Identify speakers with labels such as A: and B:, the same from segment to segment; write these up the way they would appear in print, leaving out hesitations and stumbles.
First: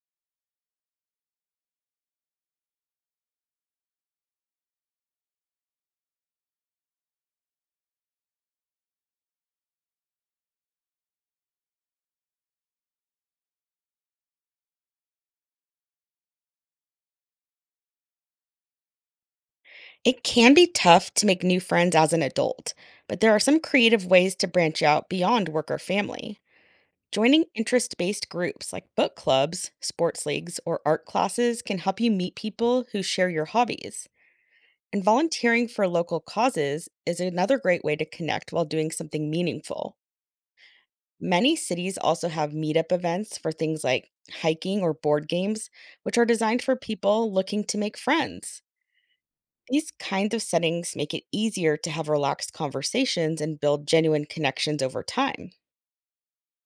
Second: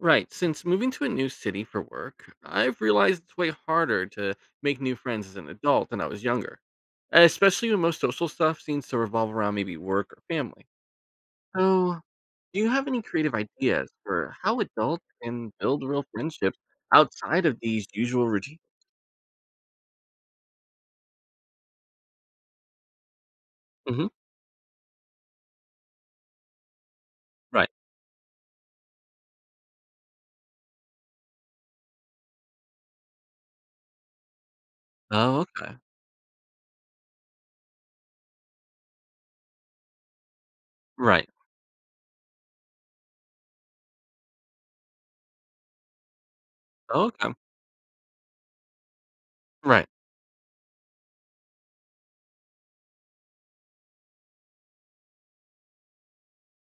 A: Right. Since moving to a new city for work, I've realized it's way harder to make new friends as an adult than I was younger, especially when most social stuff seems to revolve around maybe work or family. So, do you have any creative ideas for how adults can build real friendships outside of these usual routines?
B: It can be tough to make new friends as an adult, but there are some creative
A: Hmm.
B: ways to branch out beyond work or family. Joining
A: Right.
B: interest based groups like book clubs, sports leagues, or art classes can help you meet people who share your hobbies. And
A: Oh,
B: volunteering
A: okay.
B: for local causes is another great way to connect while doing something meaningful.
A: Right.
B: Many cities also have meetup events for things like hiking or board games, which are designed for
A: Oh,
B: people
A: okay.
B: looking to make friends.
A: Right.
B: These kinds of settings make it easier to have relaxed conversations and build genuine connections over time.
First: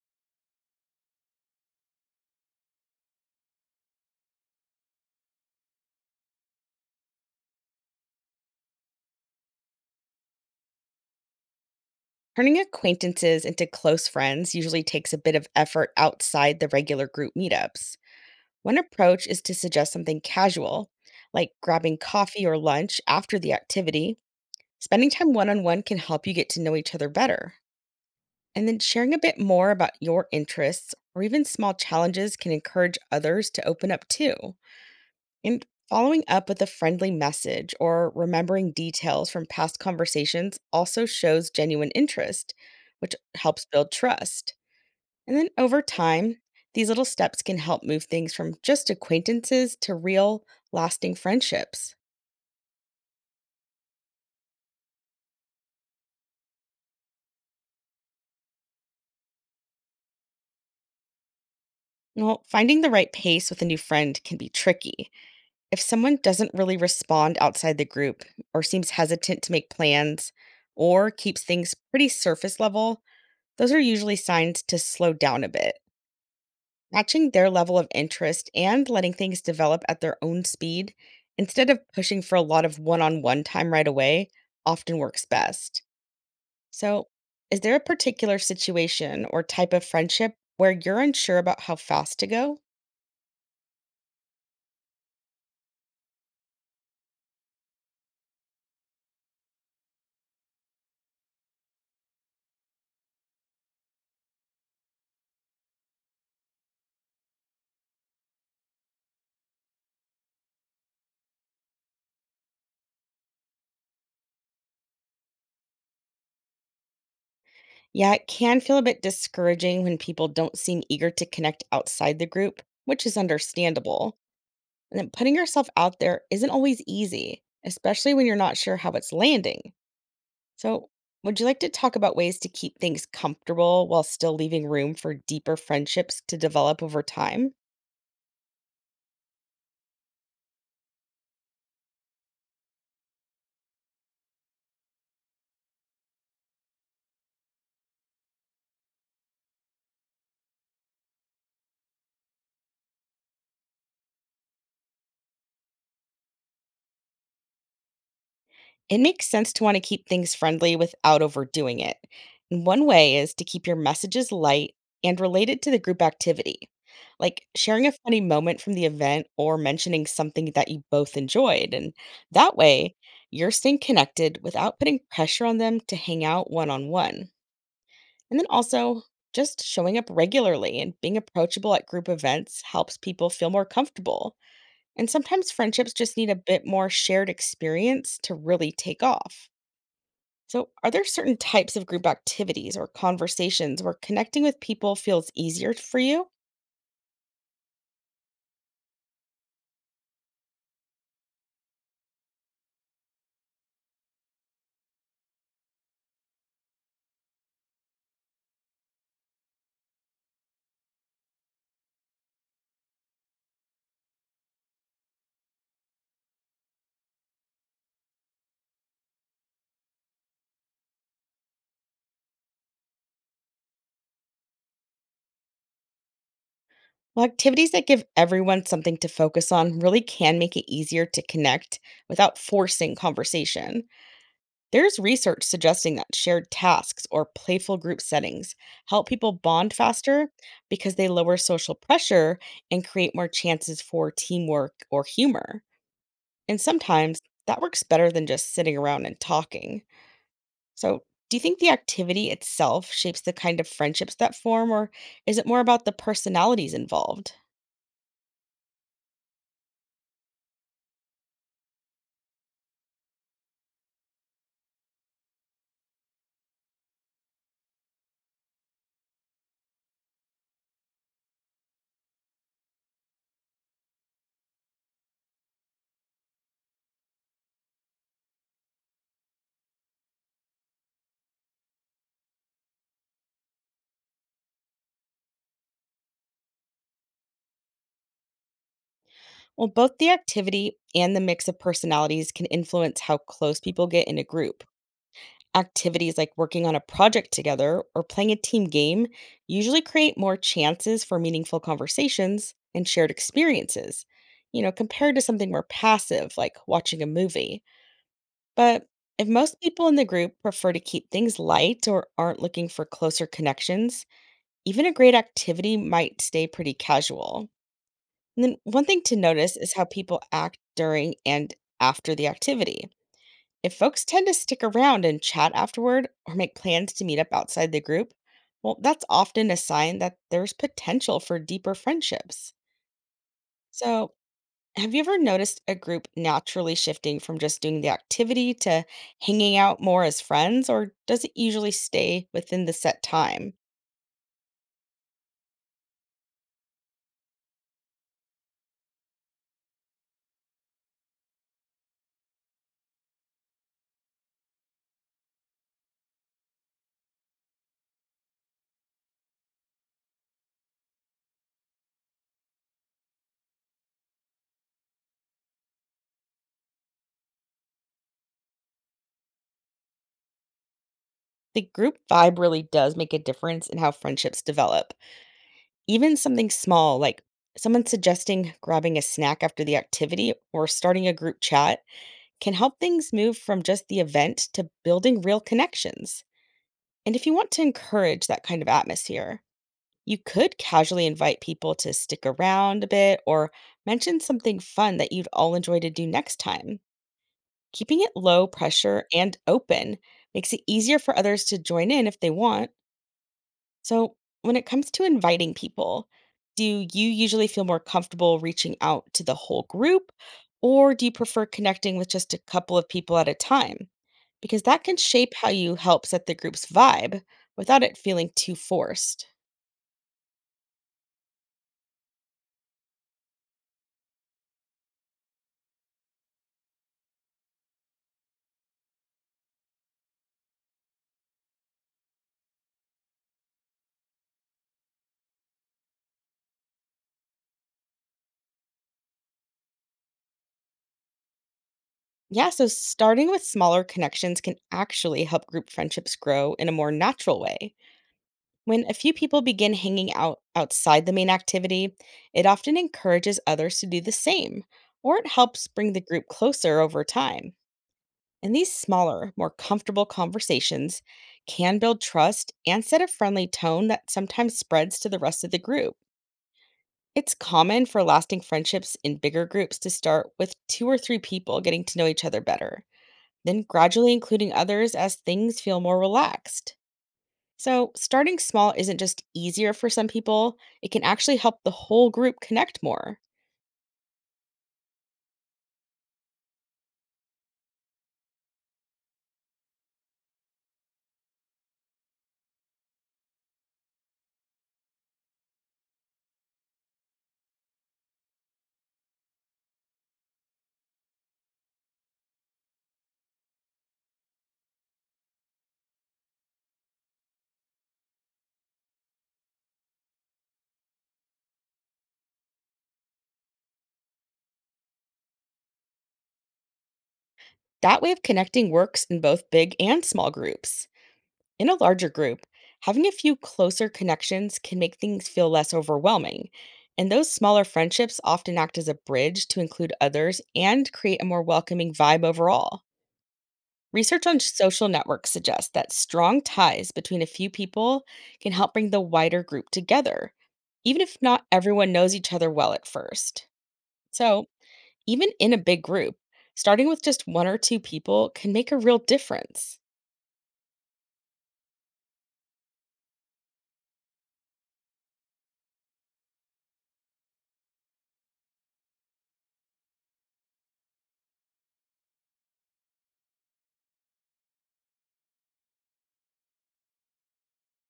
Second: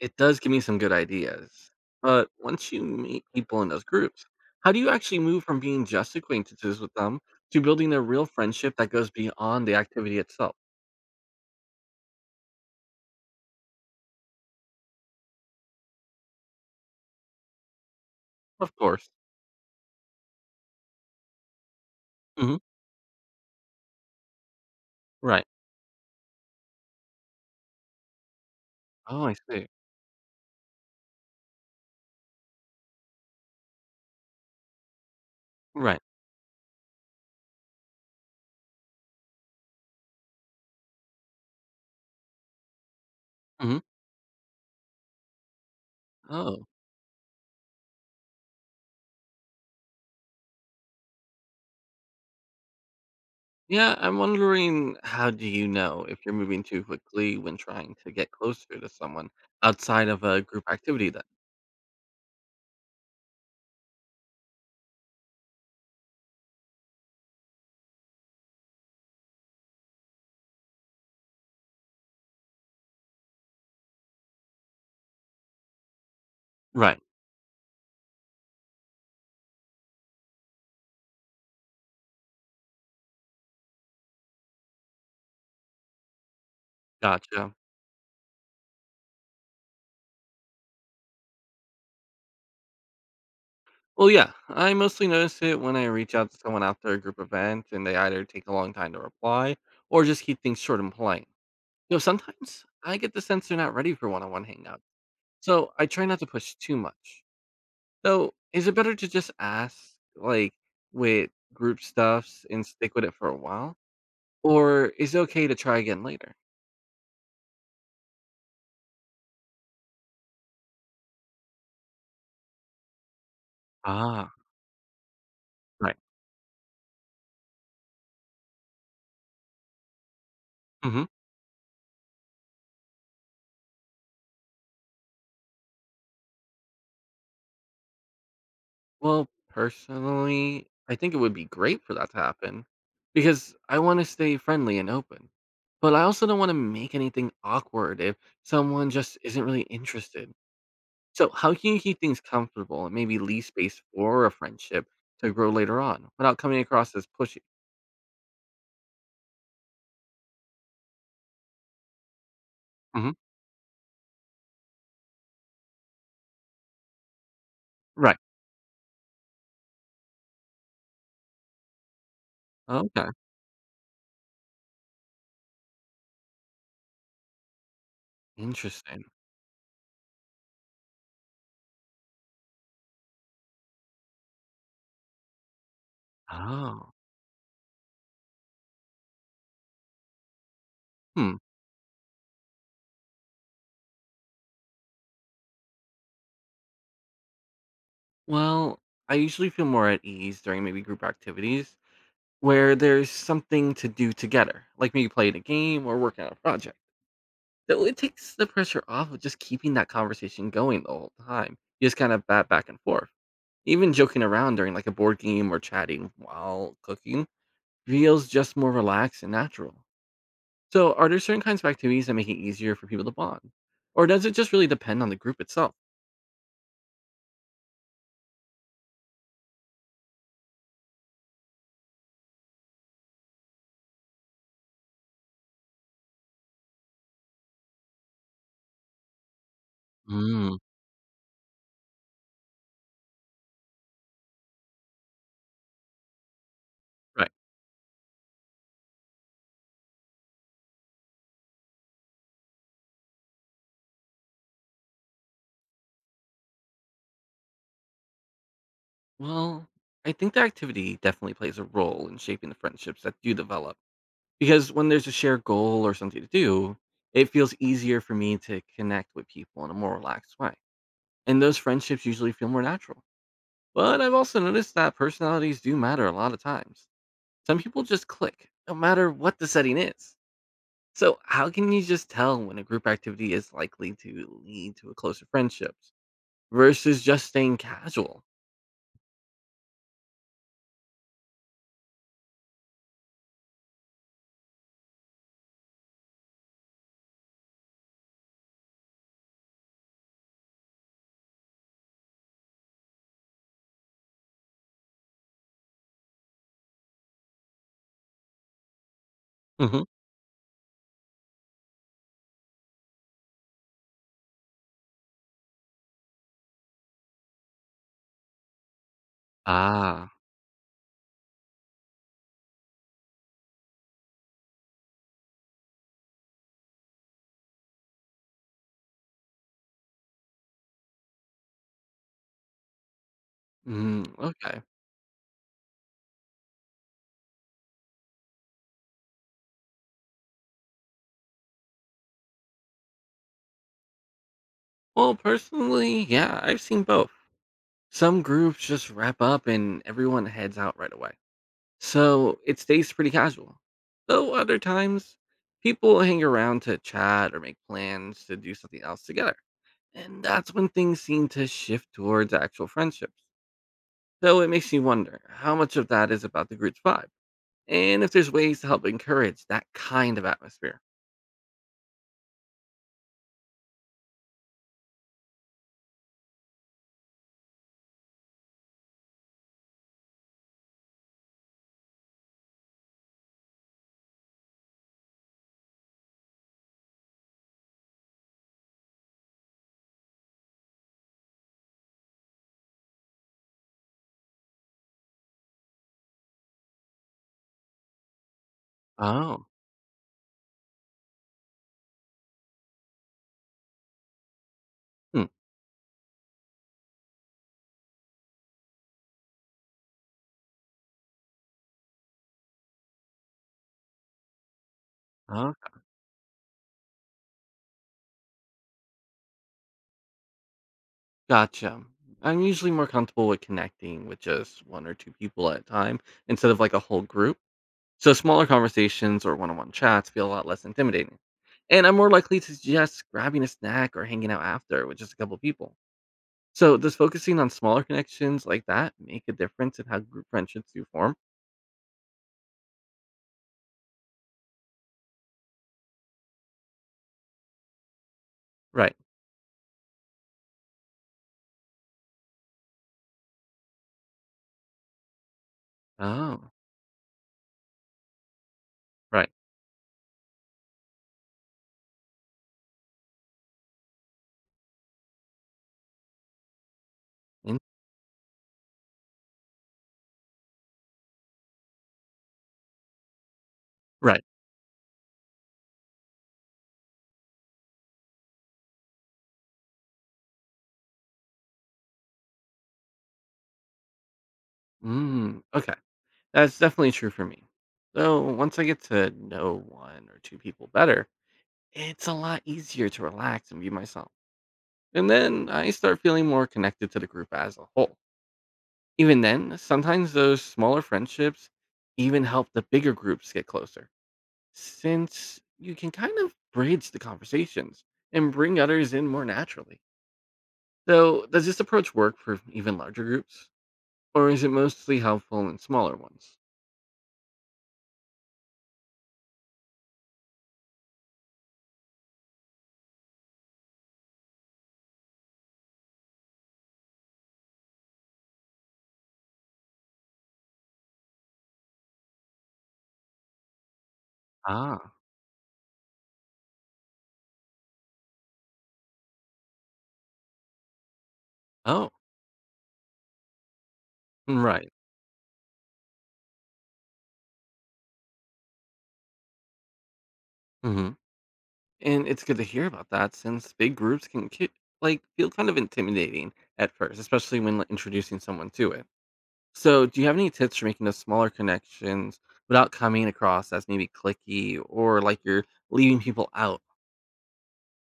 A: It does give me some good ideas. But once you meet people in those groups, how do you actually move from being just acquaintances with them to building a real friendship that goes beyond the activity itself?
B: Turning acquaintances into close friends usually takes a bit of effort outside the regular group meetups.
A: Of
B: One
A: course.
B: approach is to suggest something casual, like grabbing coffee or
A: Hmm.
B: lunch after the activity. Spending time
A: Right.
B: one on one can help you get to know each other better. And then sharing a
A: Oh, I
B: bit
A: see.
B: more about your interests or even small challenges can encourage others to open up too. And
A: Right.
B: following up with a friendly message or remembering details from past conversations also shows genuine interest, which helps
A: Hmm.
B: build trust. And then over time,
A: Oh,
B: these little steps can help move things from just acquaintances to real, lasting friendships.
A: yeah. I'm wondering how do you know if you're moving too quickly when trying to get closer to someone outside of a group activity then?
B: Well, finding the right pace with a new friend can be tricky. If someone doesn't really respond outside the group or seems hesitant to make plans or keeps things pretty surface level, those are usually signs to slow down a bit.
A: Right.
B: Matching their level of interest and letting things develop at their own speed instead of pushing for a lot of one on one time right away often works best. So,
A: Gotcha.
B: is there a particular situation or type of friendship where you're unsure about how fast to go?
A: Well, yeah, I mostly notice it when I reach out to someone after a group event and they either take a long time to reply or just keep things short and polite. Sometimes I get the sense they're not ready for one on one hangouts, so I try not to push too much. So, is it better to just ask, like, with group stuffs and stick with it for a while? Or is it okay to try again later?
B: Yeah, it can feel a bit discouraging when people don't seem eager to connect outside the group, which is understandable.
A: Ah,
B: And then putting yourself
A: right.
B: out there isn't always easy, especially when you're not sure how it's landing. So,
A: Hmm.
B: would you like to talk about ways to keep things comfortable while still leaving room for deeper friendships to develop over time?
A: Well, personally, I think it would be great for that to happen because I want to stay friendly and open. But I also don't want to make anything awkward if someone just isn't really interested. So, how can you keep things comfortable and maybe leave space for a friendship to grow later on without coming across as pushy?
B: It makes sense to want to keep things friendly without overdoing it. And one
A: Hmm.
B: way is to keep your messages light and related to the group activity, like sharing a
A: Right.
B: funny moment from the event or mentioning something that you both enjoyed. And that way,
A: Okay.
B: you're staying connected without putting pressure on them to hang out one on one. And then also,
A: Interesting.
B: just showing up regularly and being approachable at group events helps people feel more comfortable. And sometimes friendships just need a bit more
A: Oh.
B: shared experience to really take off. So, are there certain
A: Hmm.
B: types of group activities or conversations where connecting with people feels easier for you?
A: Well, I usually feel more at ease during maybe group activities where there's something to do together, like maybe playing a game or working on a project. So it takes the pressure off of just keeping that conversation going the whole time. You just kind of bat back and forth. Even joking around during like a board game or chatting while cooking feels just more relaxed and natural. So, are there certain kinds of activities that make it easier for people to bond? Or does it just really depend on the group itself?
B: Well, activities that give everyone something to focus on really can make it easier to connect without forcing conversation. There's research suggesting that shared tasks or playful group settings help people bond faster
A: Mm,
B: because they lower social pressure and create more chances for teamwork or humor. And sometimes
A: right.
B: that works better than just sitting around and talking. So, do you think the activity itself shapes the kind of friendships that form, or is it more about the personalities involved?
A: Well, I think the activity definitely plays a role in shaping the friendships that do develop. Because when there's a shared goal or something to do, it feels easier for me to connect with people in a more relaxed way. And those friendships usually feel more natural. But I've also noticed that personalities do matter a lot of times. Some people just click, no matter what the setting is. So, how can you just tell when a group activity is likely to lead to a closer friendships versus just staying casual?
B: Well, both the activity and the mix of personalities can influence how close people get in a group. Activities like working on a project together or playing a team game usually create more chances for meaningful conversations and shared experiences, you know, compared to something more passive like watching a movie. But if most
A: Hmm.
B: people in the group prefer to keep things light or aren't looking for closer connections, even a great activity might stay pretty casual. And then one thing to notice is how
A: Ah,
B: people act during and after the activity. If folks tend to stick around and chat afterward or make plans to meet up outside the group, well, that's often a sign that there's potential for deeper friendships.
A: mm,
B: So,
A: okay.
B: have you ever noticed a group naturally shifting from just doing the activity to hanging out more as friends, or does it usually stay within the set time?
A: Well, personally, yeah, I've seen both. Some groups just wrap up and everyone heads out right away, so it stays pretty casual. Though other times, people hang around to chat or make plans to do something else together. And that's when things seem to shift towards actual friendships. So it makes you wonder how much of that is about the group's vibe and if there's ways to help encourage that kind of atmosphere.
B: The group vibe really does make a difference in how friendships develop. Even something small, like someone suggesting grabbing a snack after the activity or starting a group chat, can help things move from just the event to building real connections. And if you want to encourage that kind of atmosphere, you could casually invite people to stick around a bit or mention something fun that you'd all enjoy to do next time. Keeping it low pressure and
A: Oh,
B: open makes it easier for others to join in if they want. So, when it comes to
A: hmm.
B: inviting people, do you usually feel more comfortable reaching out to the whole group, or do you prefer connecting with just a couple of people at a time? Because that can shape how
A: Oh,
B: you help set the group's vibe without it feeling too forced.
A: gotcha. I'm usually more comfortable with connecting with just one or two people at a time instead of like a whole group. So smaller conversations or one-on-one chats feel a lot less intimidating. And I'm more likely to suggest grabbing a snack or hanging out after with just a couple people. So does focusing on smaller connections like that make a difference in how group friendships do form?
B: Yeah, so starting with smaller connections can actually help group friendships grow in a more natural way. When a
A: Right.
B: few people begin hanging out outside the main activity, it often encourages others to do the same, or it helps bring the group
A: Oh,
B: closer over time. And these
A: right.
B: smaller, more comfortable conversations can build trust and set a friendly tone that sometimes spreads to the rest of the group. It's
A: In-
B: common for lasting friendships in bigger groups to start with two or three people getting to know each other better, then gradually
A: right.
B: including others as things feel more relaxed. So, starting small isn't just easier for some people, it can actually help the whole group connect more.
A: Mm, okay. That's definitely true for me. So once I get to know one or two people better, it's a lot easier to relax and be myself. And then I start feeling more connected to the group as a whole. Even then, sometimes those smaller friendships even help the bigger groups get closer, since you can kind of bridge the conversations and bring others in more naturally. So, does this approach work for even larger groups, or is it mostly helpful in smaller ones?
B: That way of connecting works in both big and small groups. In a larger group, having a few closer connections can make things feel less overwhelming. And those smaller friendships often act as a bridge to include others and create a more welcoming vibe overall. Research on social
A: Ah,
B: networks suggests that strong ties between a few people can help bring the wider group together, even if not everyone
A: oh,
B: knows each other well at first. So,
A: right.
B: even in a big group, starting with just one or two people can make a real difference.
A: Hmm. And it's good to hear about that, since big groups can like feel kind of intimidating at first, especially when like, introducing someone to it. So, do you have any tips for making those smaller connections without coming across as maybe clicky or like you're leaving people out?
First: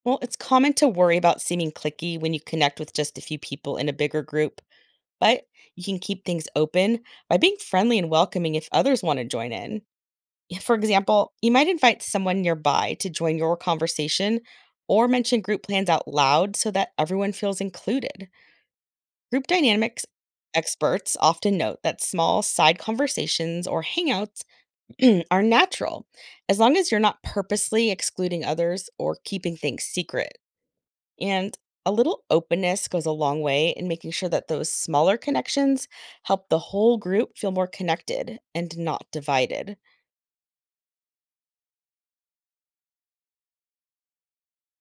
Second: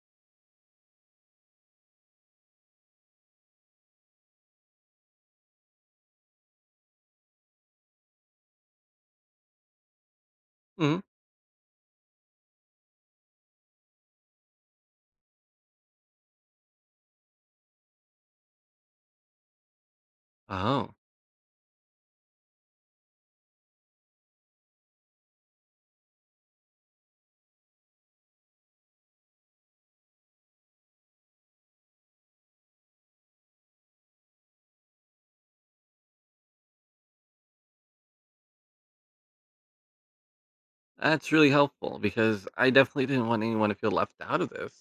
B: Well, it's common to worry about seeming clicky when you connect with just a few people in a bigger group, but you can keep things open by being friendly and welcoming if others want to join in. Yeah, for
A: Hmm.
B: example, you might invite someone nearby to join your conversation or mention group plans out loud so that everyone feels included. Group dynamics
A: Oh,
B: experts often note that small side conversations or hangouts are natural as long as you're not purposely excluding others or keeping things secret. And a little openness goes a long way in making sure that those smaller connections help the whole group feel more connected and not divided.
A: that's really helpful because I definitely didn't want anyone to feel left out of this.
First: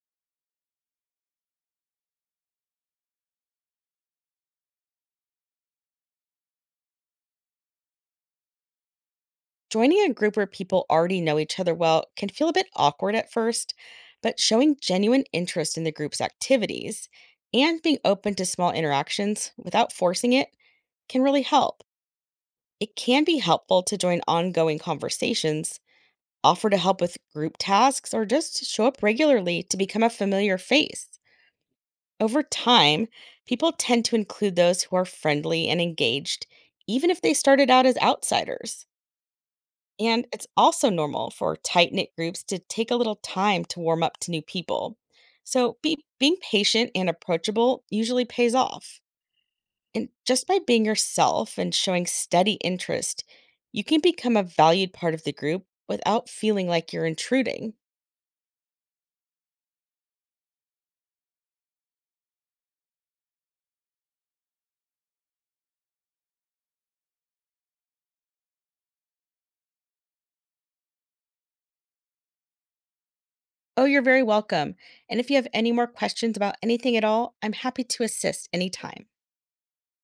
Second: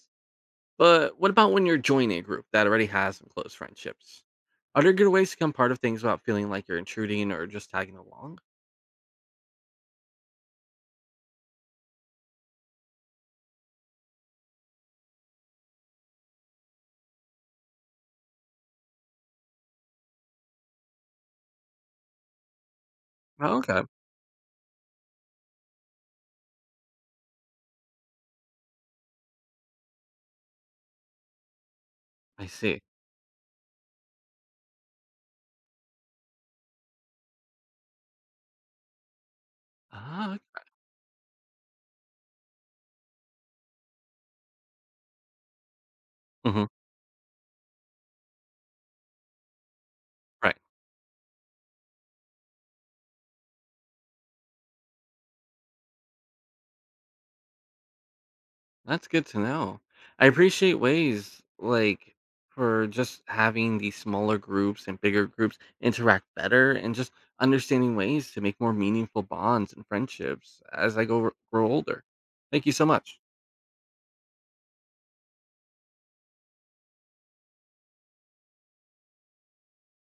A: But what about when you're joining a group that already has some close friendships? Are there good ways to become part of things without feeling like you're intruding or just tagging along?
B: Joining a group where people already know each other well can feel a bit awkward at first, but showing genuine interest in the group's activities and being open to small interactions without forcing it can really help. It can be
A: Oh, okay.
B: helpful to join ongoing conversations, offer to help with group tasks, or just to show up regularly to become a familiar face. Over
A: I see.
B: time, people tend to include those who are friendly and engaged, even if they started out as outsiders. And
A: Ah,
B: it's
A: okay.
B: also normal for tight knit groups to take a little time to warm up to new people. Being
A: Hmm,
B: patient and approachable usually pays off. And just
A: right.
B: by being yourself and showing steady interest, you can become a valued part of the group without feeling like you're intruding.
A: That's good to know. I appreciate ways like for just having these smaller groups and bigger groups interact better and just understanding ways to make more meaningful bonds and friendships as I go grow older. Thank you so much.
B: Oh, you're very welcome. And if you have any more questions about anything at all, I'm happy to assist anytime.